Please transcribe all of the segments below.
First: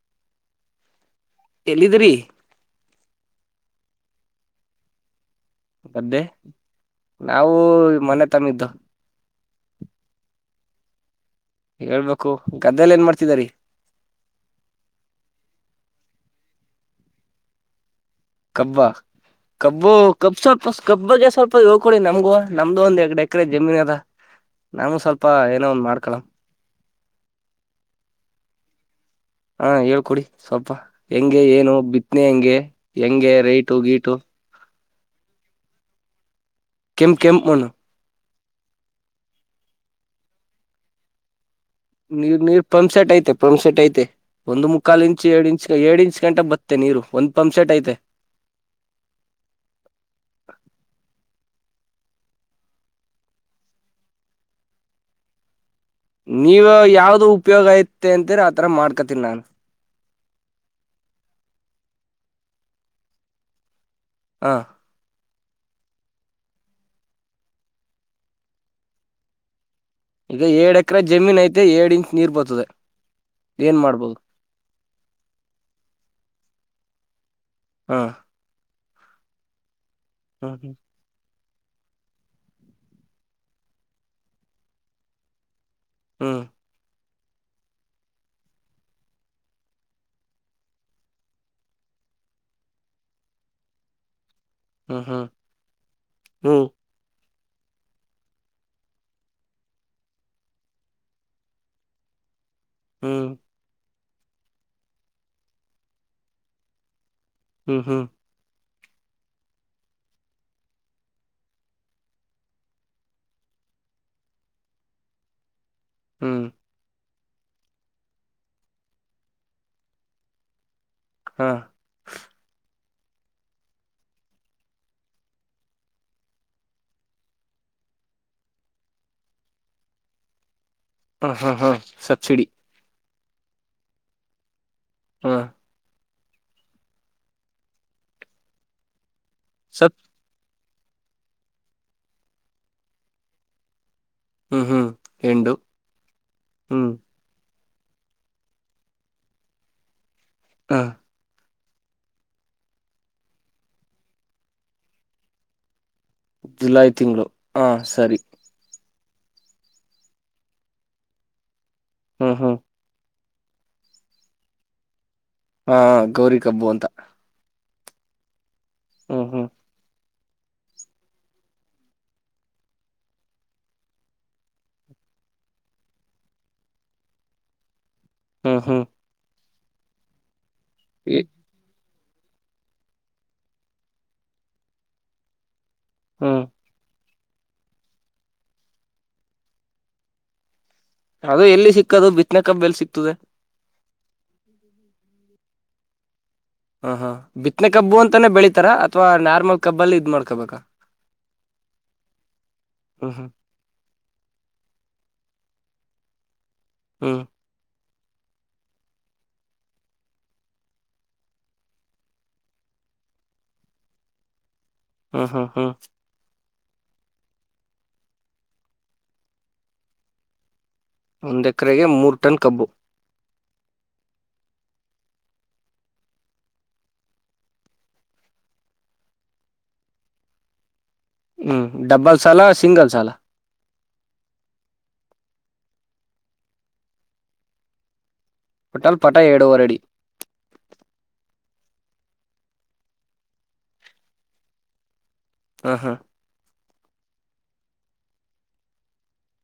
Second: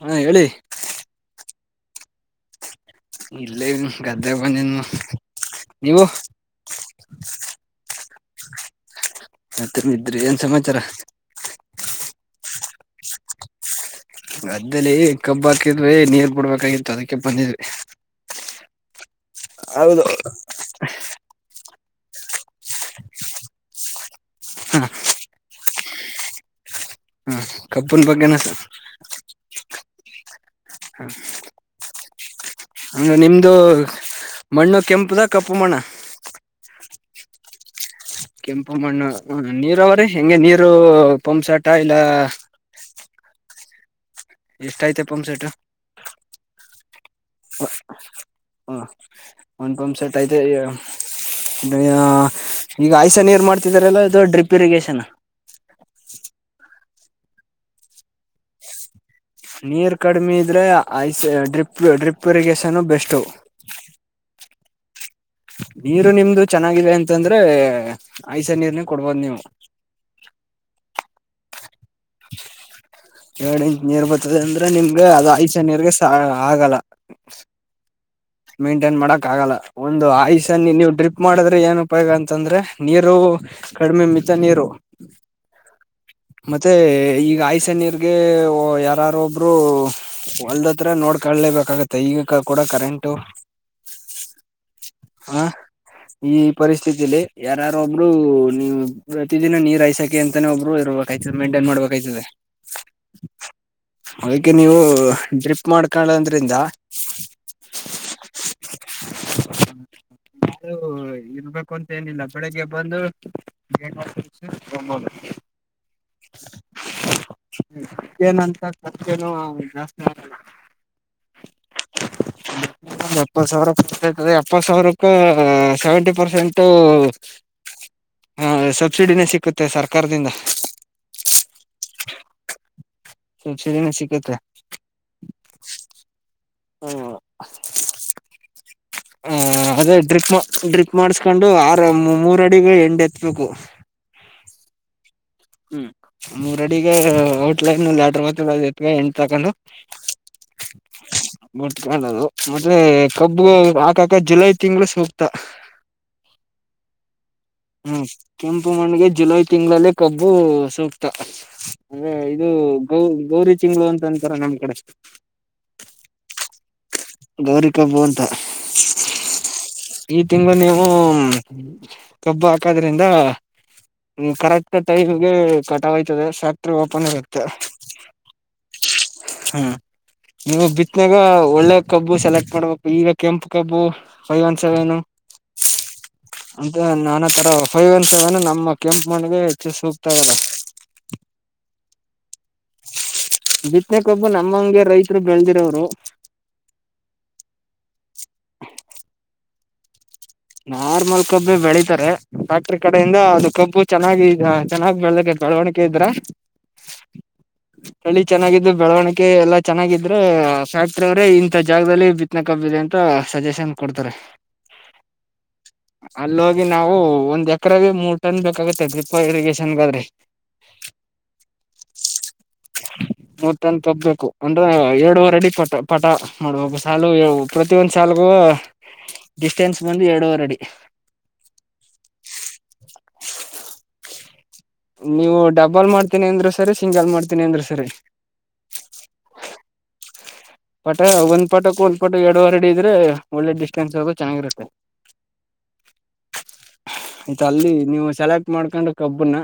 ಹಾ ಹೇಳಿ. ಎಲ್ಲಿದ್ರಿ. ಇಲ್ಲೇ ಗದ್ದೆ ಮನನು. ಗದ್ದೆ ನಾವು ಮನ. ತ್ತಮಿದ್ದ. ಮತ್ತನ್ ಇದ್ರಿ ಏನ್ ಸಮಾಚಾರ. ಹೇಳ್ಬೇಕು ಗದ್ದೆಲಿ ಏನ್ ಮಾಡ್ತಿದರಿ. ಮದ್ದಲ್ಲಿ ಕಬ್ಬ ಹಾಕಿದ್ವಿ ನೀರ್ ಬಿಡ್ಬೇಕಾಗಿತ್ತು ಅದಕ್ಕೆ ಬಂದಿದ್ವಿ. ಕಬ್ಬ ಕಬ್ಬು ಹೌದು ಕಬ್ು ಸ್ವಲ್ಪ ಕಬ್ಬಗೆ ಸ್ವಲ್ಪ ಹೋಗ ಕೊೊಡಿ ನಮ್ಗೂ ನಮ್ದು ಒಂದು್ ಎಡೆ ಎಕಡೆ ಜಮೀನ್ ಅದ ನವುು ಸ್ವಲ್ಪ ಇ ಒಂದ ಮಾಡ್ಕೊಳ ಕಬ್ಬುನ್ ಬಗ್ಗೆನ ಹಾಂ ಹೇಳ್ಕೊಡಿ ಸ್ವಲ್ಪ ಹೆಂಗೆ ಏನು ಬಿತ್ತು ಇನ ಹೆಗೆ ಅಂದ ನಿಮ್ದು ಮಣ್ಣು ಕೆಂಪದ ಕಪ್ಪಪು ಮನ ಕೆಂ ಕೆಮ ಮನ ಕೆಂಪು ಮಣ್ಣ ನೀರ್ ಅವ್ರೀ ಹೆಂಗೆ ನೀರು ಪಂಪ್ಸಟ್ ನೀರ್ ನೀರ್ ಪಂಪ್ ಸೆಟ್ ಐತೆ ಫ್ ಸೆಟ್ ಐತೆ ಒಂದು ಮುಕ್ಕಾಲ್ ಎಷ್ಟಐತೆ ಇಂಚ್ ಪಂಪ್ ಸೆಟ್ ಎರಡ್ ಇಂಚ್ ಎರಡ್ ಇಂಚ್ ಗಂಟ ಬತ್ತೆ ನೀರು ಒಂದ್ ಪಂಪ್ ಸೆಟ್ ಐತೆ ಹ ಒಂದ ಪಂಪ್ ಸೆಟ್ ಐತೆ ಈಗ ಆಯ್ಸ ನೀರು ಮಾಡ್ತಿದಿದ್ದಾರೆಲ್ಲ ಇದು ಡ್ರಿಪ್ ಇರಿಗಷನ್ ನೀವ ಯಾವ್ದ ಉಪಯೋಗ ಐತೆ ಅಂತೀರಾ ಆತರ ಮಾಡ್ತಾರೆ ನೀರ್ ಕಡಿಮೆ ಇದ್ರೆ ಐಸ್ drip drip drip irrigation best ಹಾ ನೀರು ನಿಮ್ದು ಚೆನ್ನಾಗಿದೆ ಅಂತಂದ್ರೆ ಆಯ್ಸ ನೀರ್ ನೆ ಕೊಡಬಹುದು ನೀವು ಎಕ್ರ ಜಮೀನ್ ಐತೆ ಇಂಚ್ ನೀರ್ ಬರ್ತದೆ ಎರಡ್ ಏನ್ ಇಂಚ್ ನೀರ್ ಮಾಡ್ಬೋದು ಬರ್ತಿದೆ ಅಂದ್ರೆ ನಿಮ್ಗೆ ಅದು ಆಯಿಷ ನೀರ್ ಗೆ ಆಗಲ್ಲ ಹ ಹಾ ಹ ಮೈಂಟೈನ್ ಮಾಡಕ್ ಆಗಲ್ಲ ಒಂದು ಆಯುಷ ನೀ ಹ್ಮ್ ನೀವು ಡ್ರಿಪ್ ಮಾಡದ್ರೆ ಏನ್ ಉಪಯೋಗ ಅಂತಂದ್ರೆ ನೀರು ಕಡಿಮೆ ಮಿತ ನೀರು ಹ್ಮ್ ಮತ್ತೆ ಈಗ ಆಯ್ಸೆ ನೀರ್ ಗೆ ಯಾರಾರೊಬ್ರು ಹೊಲ್ದತ್ರ ನೋಡ್ಕೊಳ್ಳಲೇಬೇಕಾಗತ್ತೆ ಈಗ ಕೂಡ ಕರೆಂಟ್ ಟ್ಟೋ ಹ್ಮ್ ಹ್ಮ್ ಹ ಈ ಹ್ಮ್ ಪರಿಸ್ಥಿತಲಿ ಯಾರಾರ ಒಬ್ರು ನೀ ಪ್ರತಿದಿನ ನೀರ್ ಐಸಾಕಿ ಅಂತಾನೇ ಒಬ್ರು ಇರಬೇಕಾಯ್ತದೆ ಮೈಂಟೈನ್ ಮಾಡ್ಬೇಕಾಯ್ತದೆ ಅದಕ್ಕೆ ನೀವು ಡ್ರಿಪ್ ಮಾಡ್ಕಳದ್ರಿಂದ ಹ್ಮ್ ಹ್ಮ ಹ ಇದು ಇರ್ಬೇಕು ಅಂತ ಏನಿಲ್ಲ ಬೆಳಿಗ್ಗೆ ಬಂದು ಗೇಟ್ ವಾಲ್ ತಿರುಗ್ಸಿ ಹೋಗಬಹುದು ಹ್ಮ್ ಪ್ಯೂರ್ ಏನ್ ಅಂತ ಖರ್ಚೇನು ಜಾಸ್ತಿ ಆಗಲ್ಲ ಹಾ ಎಪ್ಪತ್ತು ಸಾವಿರ ಬರ್ತೈತ್ರೀ ಇಪ್ಪತ್ತು ಸಾವಿರಕ್ಕ ಸೆವೆಂಟಿ ಪರ್ಸೆಂಟ್ ಸಬ್ಸಿಡಿನೇ ಸಿಕ್ಕುತ್ತೆ ಸರ್ಕಾರದಿಂದ ಹ ಹಾ ಹಾ ಸಬ್ಸಿಡಿ ಸಬ್ಸಿಡಿ ಸಿಕ್ಕುತ್ತ ಹಾ ಹ್ಮ ಹ ಅದೇ ಸಬ್ ಡ್ರಿಪ್ ಡ್ರಿಪ್ ಮಾಡಸ್ಕೊಂಡು ಆರು ಮೂರ ಅಡಿಗೆ ಎಂಡ ಎತ್ಬೇಕು ಹ್ಮ್ ಹ್ಮ್ ಎಂಡು ಹ್ಮ್ ಮೂರ ಹ್ಮ್ ಅಡಿಗೆ ಇ ನೀ್ ಲೆಟರ್ ಮತ್ ಎಂು ತಕೊಂಡು ಹ ಬಟ್ ಕಾಣದು ಮತ್ತೆ ಕಬ್ಬು ಹಾಕಾಕ ಜುಲೈ ತಿಂಗಳ ಸೂಕ್ತ ಜುಲೈ ತಿಂಗಳು. ಹಾ ಹ್ಮ್ ಸರಿ ಕೆಂಪು ಮಣಿಗೆ ಜುಲೈ ತಿಂಗಳಲ್ಲಿ ಕಬ್ಬು ಸೂಕ್ತ. ಅಂದ್ರೆ ಹ್ಮ್ ಇದು ಹ್ಮ್ ಗೌರಿ ಗೌರಿ ತಿಂಗ್ಗಳು ಅಂತ ಅಂತಾರ ನಮ್ ಕಡೆಷ್ಟ ಹಾ ಗೌರಿ ಕಬ್ಬು ಅಂತ. ಗೌರಿ ಕಬ್ಬು ಅಂತ. ಹ್ಮ್ ಹ್ಮ್ [inaudible] ಈ ತಿಂಗಳು ನೀವು ಕಬ್ಬು ಹಾಕೋದ್ರಿಂದ ಕರೆಕ್ಟ್ ಟೈಮ್ಗೆ ಕಟ್ಯ್ತದೆ ಫ್ಯಾಕ್ಟ್ರಿ ಓಪನ್ ಇರತ್ತೆ ಹ್ಮ್ ಹ್ಮ್ ಹ್ಮ ನೀವು ಬಿತ್ನಾಗ ಒಳ್ಳೆ ಕಬ್ಬು ಸೆಲೆಕ್ಟ್ ಮಾಡ್ಬೇಕು ಈಗ ಕೆಂಪು ಕಬ್ಬು ಫೈವ್ ಒನ್ ಸೆವೆನ್ ಹ್ಮ್ ಅಂತ ನಾ ನನ್ನ ತರ ಫೈವ್ ಒನ್ ಸೆವೆನ್ ನಮ್ಮ ಕೆಂಪು ಮಣಗೆ ಹೆಚ್ಚು ಸೂಗ್ತಾಲ್ಲ ಅದು ಎಲ್ಲಿ ಸಿಕ್ಕದು ಬಿ ಕಬ್ಬು ಎಲ್ ಸಿಗ್ತದೆ ು ನಮ್ಮಂಗೆ ರೈತರು ಬೆಳದಿರೋರು ಹ ಹಾ ಬಿತ್ತನೆ ಕಬ್ಬಲಿ ಇದ್ ಮಾಡ್ ನಾರ್ಮಲ್ ಕಬ್ಬೆ ಬೆಳಿತಾರೆ ಫ್ಯಾಕ್ಟ್ರ ಹ್ಮ್ ಕಡೆಯಿಂದ ಹ್ಮ್ ಅದು ಕಬ್ಬು ಚೆನ್ನಾಗಿ ಚೆನ್ನಾಗಿ ಬೆಳಕ ಬೆಳವಣಿಕೆ ಇದ್ರ ಹ್ಮ ಬೆಳಿ ಚೆನ್ನಾಗಿದ್ದು ಬೆಳವಣಿಗೆ ಎಲ್ಲಾ ಚೆನ್ನಾಗಿದ್ರೆ ಫ್ಯಾಕ್ಟ್ರಿ ಅವರೇ ಇಂಥ ಜಾಗದಲ್ಲಿ ಬಿತ್ನಕ್ಬ್ಬಿದೆ ಅಂತ ಸಜೆಷನ್ ಕೊಡ್ತಾರೆ ಹ್ಮ ಹ್ಮ ಹ್ಮ್ ಅಲ್ಲೋಗಿ ನಾವು ಒಂದ್ ಎಕ್ರಾಗ ಮೂರ್ ಟನ್ ಬೇಕಾಗತ್ತೆ ಡ್ರಿಪ್ ಇರಿಗೇಷನ್ಗಾದ್ರೆ ಒಂದ್ ಎಕರೆಗೆ ಮೂರ್ ಟನ್ ಕಬ್ಬು ಮೂರು ಟನ್ ಕಬ್ಬು ಬೇಕು ಅಂದ್ರೆ ಎ ರೆಡಿ ಪ ಪಟ ಮಾಡುವ ಒಬ್ ಸಾ ಪ್ರತಿಯೊಂದು ಸಾಾಲಗೂ ಡಿಸ್ಟೆನ್ಸ್ ಬಂದು ಎರಡವರಡಿ ಹ್ಮ್ ಡಬ್ಬಲ್ ಸಾಲ ಸಿಂಗಲ್ ಸಾಲ ನೀವು ಡಬಲ್ ಮಾಡ್ತೀನಿ ಅಂದ್ರೂ ಸರಿ ಸಿಂಗಲ್ ಮಾಡ್ತೀನಿ ಅಂದ್ರರು ಸರಿ ಓಟಲ್ಲಿ ಪಟ ಎಡುವರಡಿ ಪಟ ಒಂದ್ ಪಟಕ್ ಒಂದ್ ಪಟ ಎರಡುವರ್ಡಿ ಇದ್ರೆ ಒಳ್ಳೆ ಡಿಸ್ಟೆನ್ಸ್ ಹ ಚೆನ್ನಾಗಿರುತ್ತೆ ಹಾ ಹಾ ಆಯ್ತ ಅಲ್ಲಿ ನೀವು ಸೆಲೆಕ್ಟ್ ಮಾಡ್ಕೊಂಡು ಕಬ್ಬನ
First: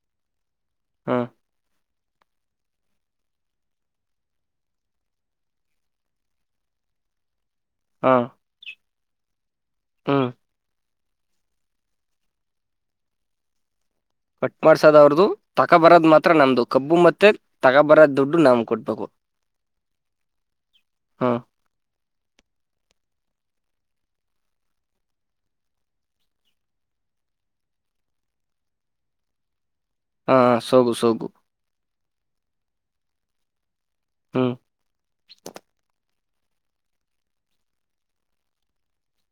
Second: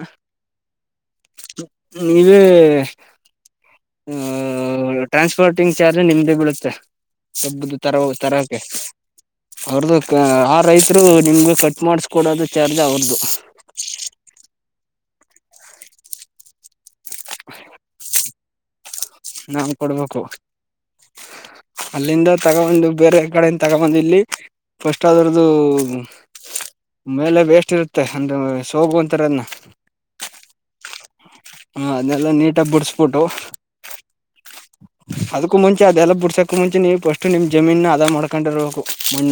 ಹಾ ನೀವೇ ಟ್ರಾನ್ಸ್ಪೋರ್ಟಿಂಗ್ ವಿಚಾರೆ ನಿಮ್ದೇ ಬೀಳುತ್ತೆ ಕಬ್ಬುದು ತರ ಹಾ ತರಕೆ ಅವ್ರದದುು ಹ್ಮ್ ಆ ರೈಸ್ ದ್ರು ನಿಮ್ಗೂ ಕಟ್ಮಾಡಿಸ್ಕೊಡೋದು ಚಾರ್ಜ್ ಅವರ್ದು. ಕಟ್ಮಾಡ್ಸೋದು ಅವರ್ದು ತಕ ಬರೋದ್ ಮಾತ್ರ ನಂದು ಕಬ್ಬು ಮತ್ ಮತ್ತೆ ತಗಬರ ದುಡ್ಡು ನಮ್ ಕಟ್ಬೇಕು ನಾನ್ ಕೊಡ್ಬೇಕು. ಹಾ ಅಲ್ಲಿಂದ ತಗೊಬಂದು ಬೇರೆ ಕಡೆಯಿಂದ ತಗೊಬಂದು ಇಲ್ಲಿ ಫಸ್ಟ್ ಅದ್ರದ್ದು ಮೇಲೆ ವೇಸ್ಟ್ ಇರುತ್ತೆ ಅಂದ್ರ ಸೋಗು ಅಂತಾರೆದನ್ನ. ಹಾ ಸೋಗು ಸೋಗು ಹ ಅದ್ನೇಲ್ಲ ನೀಟಾಗ್ ಬುಡ್ಸ್ಬುಟ್ಟು ಹ್ಮ್ ಅದ್ಕು ಮುಂಚೆ ಅದೆಲ್ಲ ಬುಡ್ಸಕ್ ಅದ್ಕು ಮುಂಚೆ ನೀವ್ ಫಸ್ಟು ನಿಮ್ ಜಮೀನ ಅದ ಮಾಡ್ಕಂಡಿರ್ಬೇಕು ಮಣ್ಣ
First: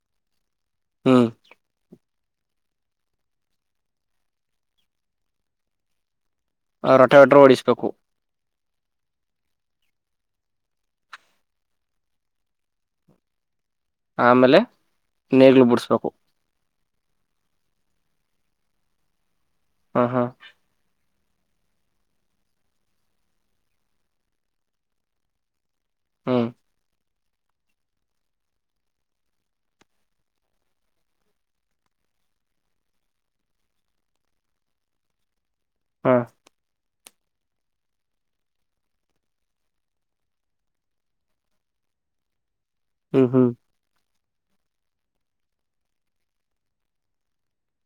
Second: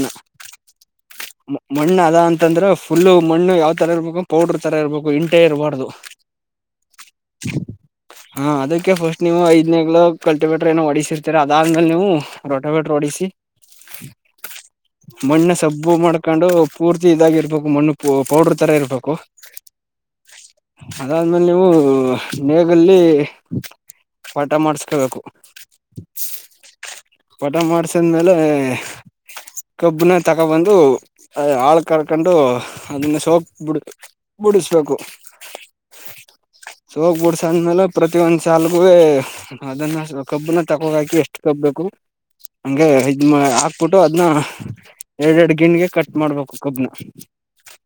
ಹ್ಮ್ ಮ ಮಣ್ಣಾ ಇಲ್ಲ ಅಂತಂದ್ರ ಫುಲ್ಲು ಮಣ್ಣು ಯಾವ್ ತರ ಇರ್ಬೇಕು ಪೌಡ್ರು ತರ ಇರ್ಬೇಕು ಇಂಟೆ ಇರ್ಬಾರ್ದು ಹಾ ರೊಟೆಟ್ರು ಹೊಡಿಸ್ಬೇಕು ಅದ್ಕೆ ಫಸ್ಟ್ ನೀವು ಐದ್ನೇಗ್ಲ ಕಲ್ಟಿವೆಟ್ರು ಏನೋ ಹೊಡಿಸಿರ್ತೀರ ಅದಾದ್ಮೇಲ್ ನೀವು ರೊಟೆವೆಟ್ರು ಹೊಡಿಸಿ ಆಮೇಲೆ ಮಣ್ಣ ನೇಗ್ಲು ಸಬ್ಬು ಬಿಡ್ಸ್ಬೇಕು ಮಾಡ್ಕಂಡು ಪೂರ್ತಿ ಇದಾಗಿ ಇರ್ಬೇಕು, ಮಣ್ಣು ಪೋ ಪೌಡ್ರು ತರ ಇರ್ಬೇಕು. ಹ ಹಾ ಅದಾದ್ಮೇಲ್ ನೀವು ನೇಗಲ್ಲಿ ಪಠ ಮಾಡ್ಸ್ ಟ್ ಮ್ ಪಠ ಮಾಡ್ಸದ್ಮೇಲೆ ಕಬ್ನ ತಗಬಂದು ಆಳ್ ಕರ್ಕಂಡು ಅದನ್ನ ಸೋಕ್ ಬುಡ್ ಬುಡಸ್ಬೇಕು ಅ ಸೋಗ್ ಬುಡಸಾದ್ಮೇಲೆ ಪ್ರತಿ ಒಂದ್ ಸಾಲ್ಗುವೇ ಅದನ್ನ ಕಬ್ಬನ ತಗೋ ಹೋಗಾಕಿ ಎಷ್ಟ್ ಕಬ್ ಬೇಕು ಅಂಗೆ ಇದ್ ಹ್ಮ್ ಹ್ಮ್ ಮಾಡ್ ಆಕ್ಬುಟ್ಟು ಅದ್ನ ಎರಡೆರಡು ಗಿನ್ಗೆ ಕಟ್ ಮಾಡ್ಬಕು ಕಬ್ನ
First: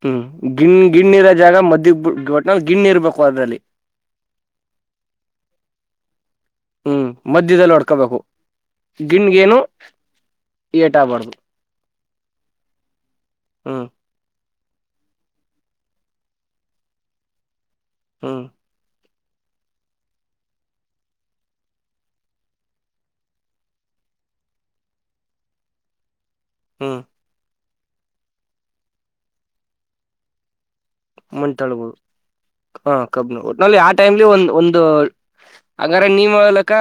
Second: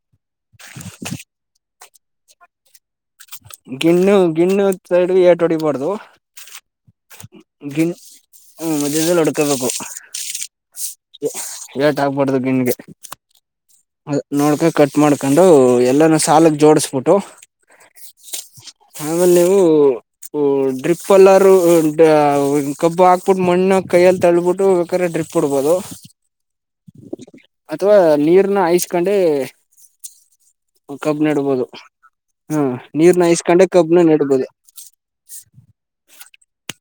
ಹ್ಮ್ ಗಿಣ್ ಗಿಣ್ಣಿರ ಜಾಗ ಮಧ್ಯಕ್ ಬು ವ ನ ಗಿಣ್ ಇರ್ಬೇಕು ಅದ್ರಲ್ಲಿ ಗಿಣ್ಣು ಗಿಣ್ಣು ಸೈಡ್ಗೆ ಏಟೋಡೀಬಾರ್ದು ಹ್ಮ್ ಮಧ್ಯದಲ್ಲಿ ಹೊಡ್ಕಬೇಕು. ಮಧ್ಯದಲ್ಲಿ ಗಿಣ್ಗೇನು ಹೊಡ್ಕೋಬೇಕು ಏಟಾಗ್ಬಾರ್ದು ಆಗ್ಬಾರ್ದು ಗಿಣ್ಣ್ಗೆ ಅ ನೋಡ್ಬೇಕ್ ಕಟ್ ಮಾಡ್ಕಂಡು ಎಲ್ಲಾನು ಸಾಲಕ್ ಜೋಡ್ಸ್ಬುಟ್ಟು ಹ್ಮ್ ಆಮೇಲೆ ನೀವು ಉ ಡ್ರಿಪ್ ಅಲ್ಲಾರೂ ಡ ಕಬ್ಬು ಹಾಕ್ಬುಟ್ಟು ಮಣ್ಣ ಕೈಯಲ್ಲಿ ತಲ್ಬುಟ್ಟು ಬೇಕಾದ್ರೆ ಡ್ರಿಪ್ ಬುಡಬೋದು ಹ್ಮ ಅಥವಾ ನೀರ್ನ ಐಸ್ಕಂಡೆ ಕಬ್ ನಡ್ಬಹದು ಹ್ಮ ಕಬ್ ಒಟ್ನಲ್ಲಿ ಆ ಟೈಮ್ಲಿ ಒ ಒಂದು್ ಹಂಗ ನೀವೇ ಹೇಳೋ ಲೆಕ್ಕ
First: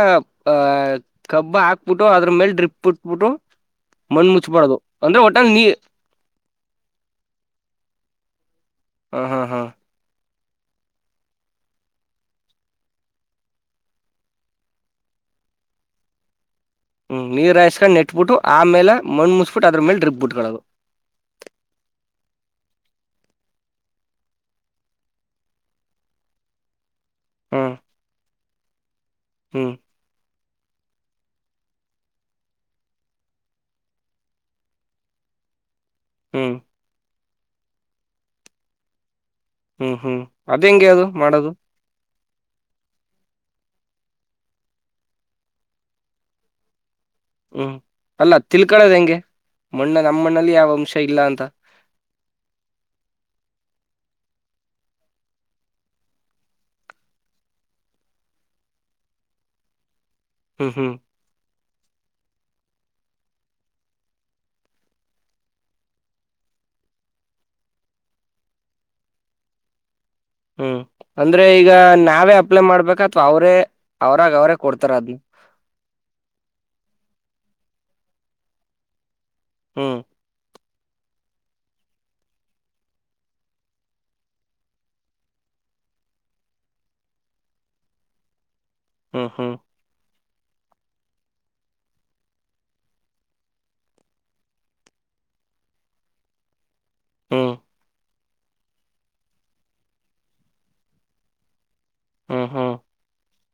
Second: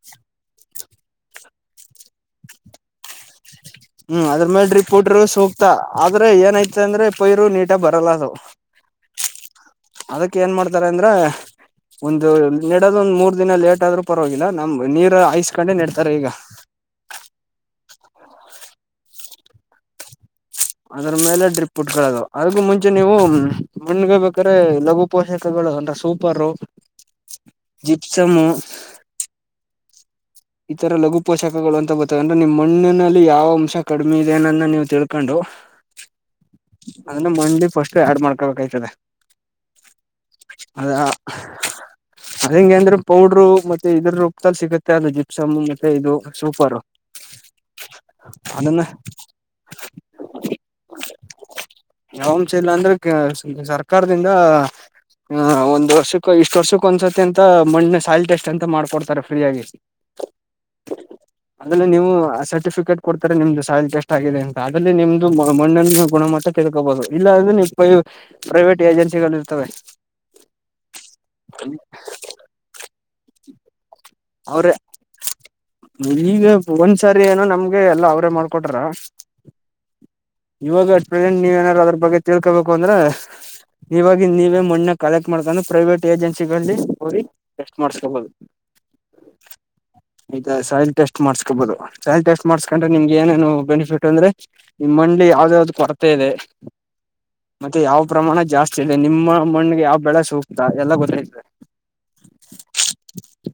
ಕಬ್ಬ ಹಾಕ್ಬಿಟ್ಟು ಅದ್ರ ಮೇಲೆ ಡ್ರಿಪ್ಪ್ಬಟ್ಬಿಟ್ಟು ಹ್ಮ್ ಅದ್ರ ಮೇಲ್ ರಿಪೋಟರು ಸೂಕ್ತ ಆದ್ರೆ ಏನಐತ ಅಂದ್ರೆ ಪೈರು ನೀಟ ಬರಲ್ಲ ಅದು. ಹಾ ಹಾ ಹಾ. ಅದಕ್ ಏನ್ ಮಾಡ್ತಾರ ಅಂದ್ರ ಒಂದು ನೆಡೋದ ಒಂದ್ ಮೂರ್ ದಿನ ಲೇಟ್ ಆದ್ರೂ ಪರವಾಗಿಲ್ಲ ನಮ್ ನೀರ್ ಹಐಸ್ಕೊಂಡೆ ನೆಡ್ತಾರೆ ಈಗ. ಹ್ಮ್ ನೀರ್ ಹಾಯಸ್ಕೊಂಡ ನೆಟ್ಬಿಟ್ಟು ಆಮೇಲೆ ಮುಿಸಬಟ್ಟ ಅದ್ರ ಮೇ ಡ್ರಿಪ್ ಬಿಟ್ಕೊಳ್ಳೋದು ಅದ್ರ ಮೇಲೆ ಡ್ರಿಪ್ ಬಿಟ್ಕೋಳೋದು ಅದಕ್ಕೂ ಮುಂಚೆ ನೀವು ಮಣಗ ಬೇಕ್ರೆ ಲಘು ಪೋಷಕಗಳು ಅಂದ್ರ ಸೂಪರ್ ಹ್ಮ್ ಜೀಪ್ಸಮು ಹ್ಮ್. ಈತರ ಲಘು ಪೋಷಕಗಳು ಅಂತ ಗೊತ್ತಂದ್ರೆ ನಿಮ್ ಮಣ್ಣಿನಲ್ಲಿ ಯಾವ ಅಂಶ ಕಡಿಮೆ ಇದೆನನ್ನ ನೀವು ತಿಳ್ಕೊಂಡು. ಹ್ಮ್ ಅದನ್ನ ಮಂಡಿ ಸ್ಟ್ ಆಡ್ ಮಾಡ್ಕೋಬೇಕಾಗ್ತದೆ. ಹ್ಮ್ ಹ್ಮ್ ಅದ್ ಹೆಂಗಗೆ ಅದು ಮಾಡದು. ಅದ ಹೆಂಗಗೆ ಅಂದ್ರೆ ಪೌಡ್ರು ಮತ್ತೆ ಇದ್ರೊಪ್ತಲ್ ಸಿಗುತ್ತೆ ಅದ ಜೊತೆ ಸಮ್ಮು ಮತ್ತೆ ಇದು ಸೂಪರ್ರು. ಹ್ಮ್ ಅಲ್ಲ ತಿಳ್ಕಳದ ಹೆಂಗೆ ಮಣ್ಣ ನಮ್ಮಣ್ಣಲ್ಲಿ ಯಾವ್ ಅಂಶ ಇಲ್ಲ ಅಂತ. ಒಂದ ವರ್ಕ್ಕ ಇಷ್ಟ ವರ್ಷಕ್ಕ ಒಂದ್ಸತಿ ಅಂತ ಮಣ್ಣ ಸಾಯಲ್ ಟೆಸ್ಟ್ ಅಂತ ಮಾಡ್ಕೊಡ್ತಾರೆ ಫ್ರೀ ಆಗಿ ಹ್ಮ್ ಹ್ಮ್. ಅದ್ರಲ್ಲಿ ನೀವು ಸರ್ಟಿಫಿಕೇಟ್ ಕೊಡ್ತಾರೆ ನಿಮ್ದು ಸಾಯ ಎಷ್ಟ ಆಗಿದೆ ಅಂತ ಅದ್ರ ನಿಮ್ದು ಮಣ್ಣ ಗುಣಮಟ್ಟ ತಿಳ್ಕೋಬಹುದು ಇಲ್ಲಾಂದ್ರೆ ಇ ಪ ಪ್ರೈವೇಟ್ ಏಜೆನ್ಸಿಗಳು ಇರ್ತವೆ. ಹ್ಮ್ ಅಂದ್ರೆ ಈಗ ನಾವೇ ಅಪ್ಲೈ ಮಾಡ್ಬೇಕತ್ ಅಥ್ವಾ ಅವರೇ ಅವರ ಅವ್ರೆ ಈಗ ಒಂದ್ಸರಿ ಏನೋ ನಮ್ಗೆ ಎಲ್ಲ ಅವ್ರೇ ಮಾಡ್ಕೊಟ್ರ ಹ್ಮ ಇವಾಗ ಅಟ್ ಪ್ರೆಸೆಂಟ್ ನೀವ್ ಏನಾದಾರು ಅದ್ರ ಬಗ್ಗೆ ತಿಳ್ಕೋಬೇಕು ಅಂದ್ರೆ ನೀವಾಗಿ ನೀವೇ ಮಣ್ಣ ಕಲೆಕ್ಟ್ ಮಾಡ್ಕೊಂಡು ಪ್ರೈವೇಟ್ ಏಜೆನ್ಸಿಗಳಲ್ಲಿ ಹೋಗಿ ಟೆಸ್ಟ್ ಮಾಡಸ್ಕೊಬಹುದು ಹ್ಮ ಹಾ ಸಾಯಿಲ್ ಟೆಸ್ಟ್ ಮಾಡ್ಸ್ಕೋಬಹುದು ಸಾಯಿಲ್ ಟೆಸ್ಟ್ ಮಾಡ್ಸ್ಕೊಂಡ್ರೆ ನಿಮ್ಗೆ ಏನೇನು ಬೆನಿಫಿಟ್ ಅಂದ್ರೆ ನಿಮ್ಮ ಮನ್ಲಿ ಯಾವ್ದ್ ಯಾವ್ದ್ ಕೊರತೆ ಇದೆ ಹ್ಮ್ ಮತ್ತೆ ಯಾವ ಪ್ರಮಾಣ ಜಾಸ್ತಿ ಇದೆ ನಿಮ್ಮ ಮಣ್ಣಿಗೆ ಯಾವ ಬೆಳೆ ಸೂಕ್ತ ಎಲ್ಲ ಗೊತ್ತದೆ ಹ್ಮ್ ಹ್ಮ್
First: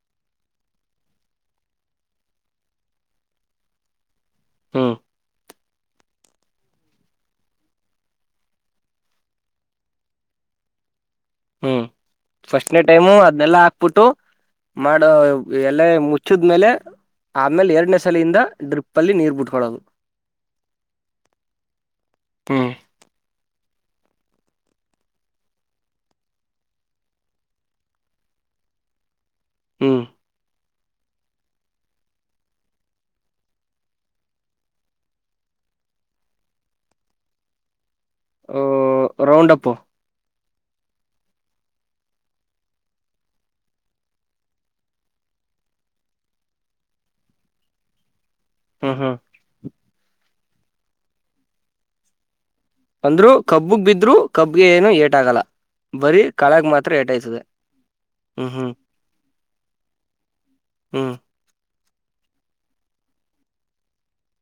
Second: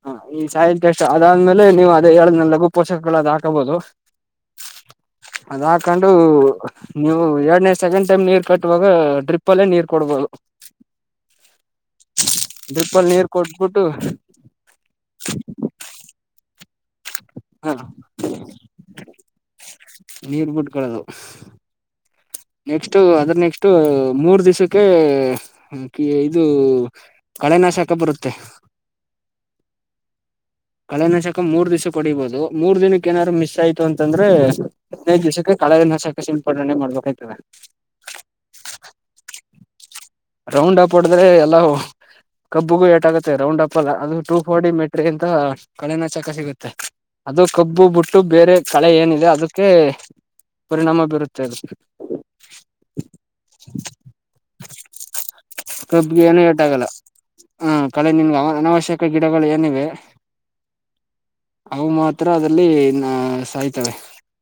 ಹಾ ಈ ಸಾಯಿಲ್ ಟೆಸ್ಟ್ ಅದಾದ್ಮೇಲೆ ನೀವು ಅದ ಹೇಳಿದನಲ್ಲ ಲಘು ಪೋಷಕಗಳು ಅದು ಹಾಕಬಹುದು ಹಾ ಅದ್ ಹಾಕೊಂಡು ನೀವು ಎರಡನೇ ಸೆಕೆಂಡ್ ಟೈಮ್ ನೀರ್ ಕಟ್ಟುವಾಗ ಡ್ರಿಪ್ಲ್ಲೇ ನೀರ್ ಕೊಡ್ಬೋುದು ಹ್ಮ್ ಫಸ್ಟ್ನೇ ಅಲ್ಲಿ ಟೈಮು ನೀರ್ ಅದ್ನೆಲ್ಲಾ ಕೊಟ್ಬಿಟ್ಟು ಹಾಕ್ಬಿಟ್ಟು ಮಾಡ ಎಲೆ ಮುಚ್ಚಿದ್ಮೇಲೆ ಹ [inaudible] ಆಮೇಲೆ ಹ ಎರಡನೇ ಸಲಿಯಿಂದ ಡ್ರಿಪ್ ಅಲ್ಲಿ ನೀರ್ಬ ಬಿಟ್ಟು [unintelligible] ಟ್ಕೊಳ್ಳೋದು [unintelligible] ನೀರ್ ಮುಡ್ಕೊಳ್ಳೋದು [unintelligible] ಹ್ಮ್ ನೆಕ್ಸ್ಟ್ ಅದ್ರ ನೆಕ್ಸ್ಟ್ [unintelligible] ಇ ಮೂರ್ ದಿವ್ಸಕ್ಕೆ ಇದು ಕಳೆನಾಶಕ ಬರುತ್ತೆ [unintelligible] ಹ್ಮ್ [unintelligible] ಕಳೆ ನಾಶಕ ಮೂರ್ ದಿವ್ಸ ಹೊಡಿಬಹುದು ಮೂರ್ ದಿನಕ್ಕೆ ಏನಾದ್ರು ಮಿಸ್ ಆಯ್ತು ಅಂತಂದ್ರೆ ಹದಿನೈದು ದಿವ್ಸಕ್ಕೆ ಕಳೆ ನಶಕ ಸಿಲ್ಪಡನೆೆ ಮಾಡ್ಬೇಕಾಗ್ತದೆ [unintelligible] ರೌಂಡ ಅಪ್ಪು [unintelligible] ರೌಂಡ್ ಅಪ್ ಹೊಡದ್ರೆ ಎಲ್ಲ ಕಬ್ಬುಗೂ ಏಟಾಗುತ್ತೆ ರೌಂಡ್ ಅಪ್ಲ್ಲ ಅದು ಟೂ ಫೋರ್ಟಿ ಮೆಟ್ರಿ ಅಂತ ಕಳೆನ ಚಕ ಸಿಗುತ್ತೆ ಅದು ಕಬ್ಬು ಬಟ್ಟ [unintelligible] ಇಟ್ಟು ಬೇರೆ ಕಲೆ ಹ್ಮ್ ಹ್ಮ್ ಏನಿದೆ ಅದಕ್ಕೆ [unintelligible] ಪರಿಣಾಮ ಬೀರುತ್ತೆ ಅದು [unintelligible] ಅಂದ್ರು ಕಬ್ಬಗ್ ಬಿದ್ರು ಕಬ್ಗೆ ಏನು ಎಟ್ [unintelligible] ಕಬ್ಗೆ ಏನು ಟಾಗಲ್ಲ ಏಟಾಯ್ತದೆ ಹ್ಮ್ ಕಳೆ ನಿನ್ಗೆ ಹ್ಮ್ ಹ್ಮ್ ಅನಾವಶ್ಯಕ ಗಿಡಗಳು ಏನಿವೆ [unintelligible] ಹ್ಮ್ ಅವು ಮಾತ್ರ ಅದಲ್ಲಿ ನ ಸಾಯ್ತವೆ [unintelligible]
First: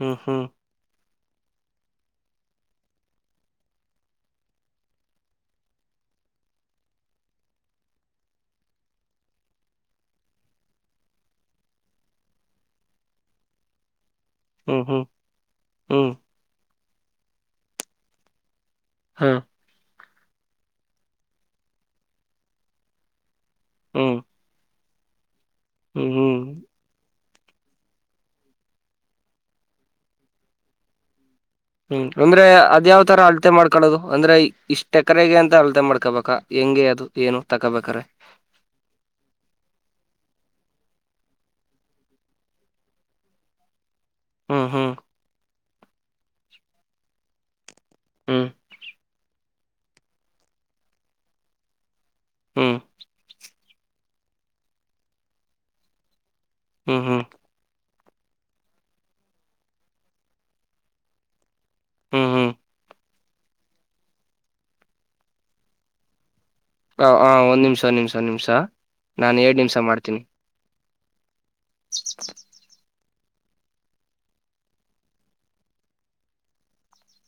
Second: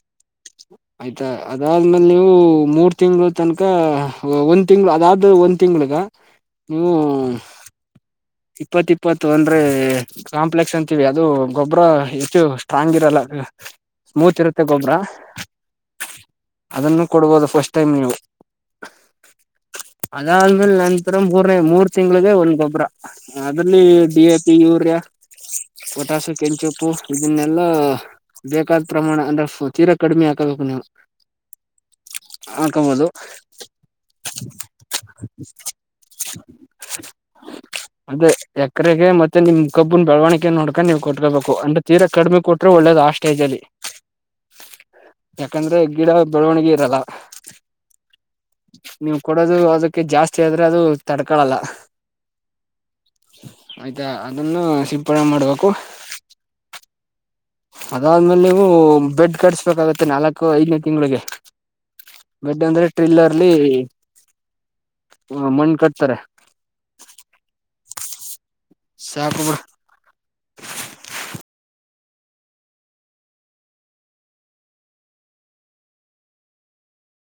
ಹ್ಮ್ ಹ್ಮ್ [unintelligible] ಆಯ್ತಾ ಅದಾದ್ಮೇಲೆ ನೀವು ಮೂರ್ ತಿಂಗಳು ತನಕ ಒ [unintelligible] ತಿಂಗಳು ಅದಾದ ಒಂದ್ ತಿಂಗಳಗ ನೀವು [unintelligible] ಇಪ್ಪತ್ ಇಪ್ಪತ್ತು ಅಂದ್ರೆ ಕಾಂಪ್ಲೆಕ್ಸ್ ಅಂತೀವಿ ಅದು ಗೊಬರ ಹೆಚ್ಚು ಸ್ಟ್ರಾಂಗ್ ಇರಲ್ಲ [unintelligible] ಮೂಚಿರುತ್ತೆ ಹ್ಮ್ ಹ್ಮ್ ಗೊಬ್ರ ಹ್ಮ್ ಹ್ಮ್ [unintelligible] ಅದನ್ನು ಕೊಡ್ಬೋದು ಫಸ್ಟ್ ಟೈಮ್ ನೀವು [unintelligible] ಹಾ [unintelligible] ಅದಾದ್ಮೇಲೆ ನಂತರ ಮೂರ್ನೇ ಮೂರ್ ತಿಂಗ್ಳಿಗೆ ಒಂದ್ ಗೊಬ್ಬರ [unintelligible] ಹಷ್ಟ [unintelligible] ಅದ್ರಲ್ಲಿ ಹ್ಮ್ ಡಿ ಎ ಪಿ ಯೂರಿಯಾ [unintelligible] ಹ್ಮ್ ಹ್ಮ್ ಪಟಾಸು ಹ್ಮ್ ಕೆಂಚುಪು [unintelligible] ಇದನ್ನೆಲ್ಲಾ ಬೇಕಾದ ಪ್ರಮಾಣ ಅಂದ್ರೆ ತೀರಾ ಕಡಿಮೆ ಹಾಕಬೇಕು ನೀವು [unintelligible] ಹ್ಮ್ ಅಂದ್ರೆ ಅದ್ಯಾವ್ ಹಾಕಬಹುದು ತರ ಅಳ್ತೆ ಮಾಡ್ಕೊಳ್ಳೋದು ಅಂದ್ರೆ ಇಷ್ಟ್ ಎಕರೆಗೆ ಅಂತ ಅಳ್ತೆ ಮಾಡ್ಕೊಬೇಕಾ ಹೆಂಗೆ ಅದು ಏನು ತಕೋಬೇಕ್ರ [unintelligible] ಎಕರೆಗೆ ಮತ್ತೆ ನಿಮ್ ಕಬ್ಬನ್ ಬೆಳವಣಿಗೆ ನೋಡ್ಕೊಂಡ ನೀ್ ಕೊಟ್ಕೋಬೇಕು ಅಂದ್ರೆ ತೀರ ಕಡಿಮೆ ಕೊಟ್ರೆ ಒಳ್ಳೇದ ಆ ಸ್ಟೇಜ ಅಲ್ಲಿ [unintelligible] ಹ್ಮ್ ಹ್ಮ್ ಯಾಕಂದ್ರೆ [unintelligible] ಗಿಡ ಬೆಳವಣಿಗೆ ಇರಲ್ಲ [unintelligible] ಹ್ಮ್ ನೀವು ಕೊಡೋದು ಅದಕ್ಕೆ ಜಾಸ್ತಿ ಆದ್ರೆ ಅದು ತಡ್ಕೊಳಲ್ಲ [unintelligible] ಹ [unintelligible] ಆಯ್ತಾ ಅದನ್ನು ಸಿಪ್ಪಳ ಮಾಡ್ಬೇಕು [unintelligible] ಹ್ಮ್ ಹ್ಮ್ [unintelligible] ಅದಾದ್ಮೇಲೆ ನೀವು ಬೆಡ್ ಕಟ್ಸ್ಬೇಕಾಗತ್ತೆ ನಾಲ್ಕು ಐದನೇ ತಿಂಗಳಿಗೆ [unintelligible] ಹ್ಮ್ ಹ್ಮ್ ಗಡ್ಡೆ ಅಂದ್ರೆ ಟ್ರಿಲ್ಲರ್ [unintelligible] ಅಲ್ಲಿ ಮಣ್ಣ ಕಟ್ತಾರೆ ಹ ಹ ಒಂದ್ ನಿಮಿಷ ಒಂದ್ ನಿಮಿಷ ಒಂದ್ ನಿಮಿಷಾ ಸಾಕು ನಾನು ಬಿಡು ಎಏಡ್ ನಿಮಿಷ ಮಾಡ್ತೀನಿ ಜಿಕ್ ಚಿಕ್ಕ್